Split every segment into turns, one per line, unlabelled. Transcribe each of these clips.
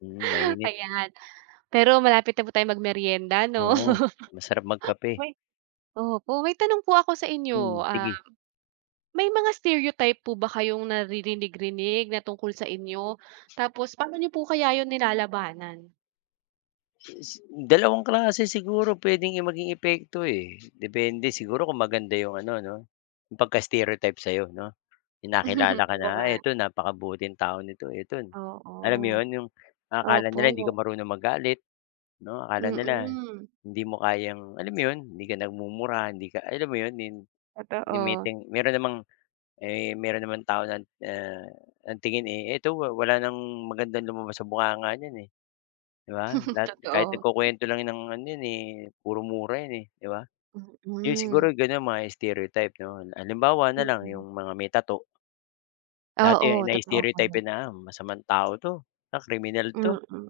Hmm, mainit.
Ayan, pero malapit na po tayong magmerienda, 'no?
Oo, masarap magkape.
May opo may tanong po ako sa inyo,
Hmm,
ah,
sige.
may mga stereotype po ba kayong naririnig-rinig na tungkol sa inyo? Tapos pa'no niyo po kaya yun nilalabanan?
Dalawang klase siguro puwedeng, eh, maging epekto, eh. Depende siguro kung maganda yung ano 'no, pagka-stereotype sa'yo 'no. Yung nakilala ka na,
Oo
ah,
nga.
"Ito napakabuting tao nito eto" alam mo
Oo.
'yon, yung ang akala nila hindi ka
Opo.
marunong magalit 'no. Akala nila
Mm.
hindi mo kayang alam mo 'yon, hindi ka nagmumura, hindi ka, alam mo 'yon, ni ni
Totoo.
ngiting meron namang, eh, meron namang tao na, ah, ang tingin, eh, "Eto wa wala ng magandang lumabas sa bunganga niyan, eh," 'di ba? Lahat kahit
Totoo.
nagkukuwento lang 'yan ng ano, 'yan, eh, puro mura yun, eh, 'di ba? Yun
Mm.
siguro, gano'n mga stereotype 'no. Halimbawa na lang
Mm.
yung mga may tattoo. Dati
Oo, totoo po
na-stereotype
'yan.
'yan na, "Ah, masamang tao 'to, ah, kriminal 'to."
Mm,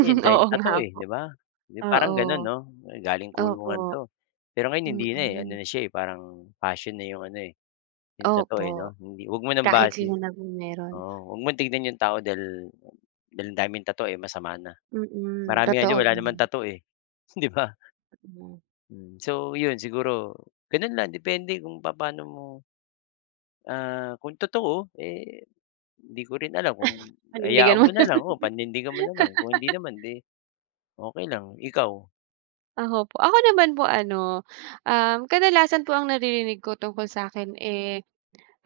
Eh, ang
oo
daming
nga
tattoo, eh,
po,
'di ba? Di parang gano'n,
oo.
'no? "Galing kulungan
Opo,
'to." Pero ngayon hindi na, eh, ano
mm.
na siya, eh, parang passion na yung ano, eh, yung tattoo,
Opo,
eh, 'no? Hindi, 'wag mo ng
kahit
base
sino naman meron.
oo huwag mong tignan yung tao dahil dahil ang daming tattoo, eh, masama na.
Mm,
Marami nga diyan
totoo
wala naman
'yan.
tattoo, eh, 'di ba?
Mm.
Hmm, so 'yon, siguro gano'n lang, depende kung papaano mo, ah, kung totoo, eh, hindi ko rin alam kung hayaan
Panindigan mo
mo
na
na
lang.
lang o panindigan mo na lang. Kung hindi naman, di okey lang, ikaw?
Ako po, ako naman po ano, um, kadalasan po ang naririnig ko tungkol sa'kin, eh,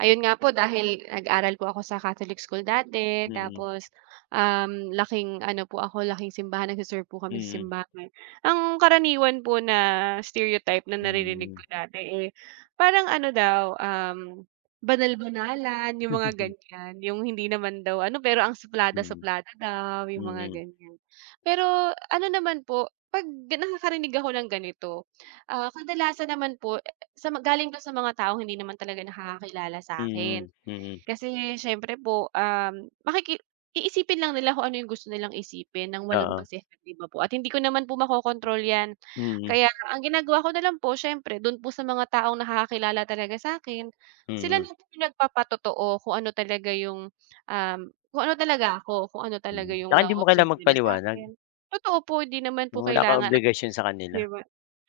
ayun nga po dahil nag-aral po ako sa Catholic school dati
Mm.
tapos, um, laking ano po ako, laking simbahan, nagse-serve po kami sa
Mm.
simbahan. Ang karaniwan po na stereotype na naririnig ko
Hmm.
dati, eh, parang ano daw, um, banal-banalan, yung mga gan'yan. Yung hindi naman daw ano, pero ang
Hmm.
suplada-suplada daw, yung mga
Mm.
gan'yan. Pero ano, naman po 'pag nakakarinig ako ng ganito, ah, kadalasan naman po, sa galing daw, sa mga taong hindi naman talaga nakakakilala sa'kin.
Mm, mm.
Kasi, siyempre po, um, makiki iisipin lang nila kung ano, yung gusto nilang isipin ng walang
Oo.
basehan, 'di ba po? At hindi ko naman po makokontrol 'yan.
Mm.
Kaya ang ginagawa ko na lang po siyempre, do'n po sa mga taong nakakakilala talaga sa'kin, sila
Mm.
na po yung nagpapatotoo kung ano, talaga yung, um, kung ano talaga ako, kung ano talaga
Mm,
yung
tsaka hindi mo
na-o-observe
kailangan
nila
magpaliwanag.
sa'kin. Totoo po, 'di naman po
Na wala kang
kailangan,
obligasyon sa
'di
kanila.
ba?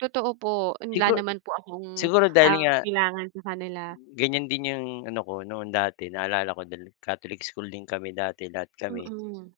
Totoo po wala
Sigu
naman po akong,
siguro dahil
ah,
nga
kailangan sa kanila.
gan'yan din yung ano ko, noon dati naalala ko dahil Catholic school din kami dati, lahat kami.
Mm.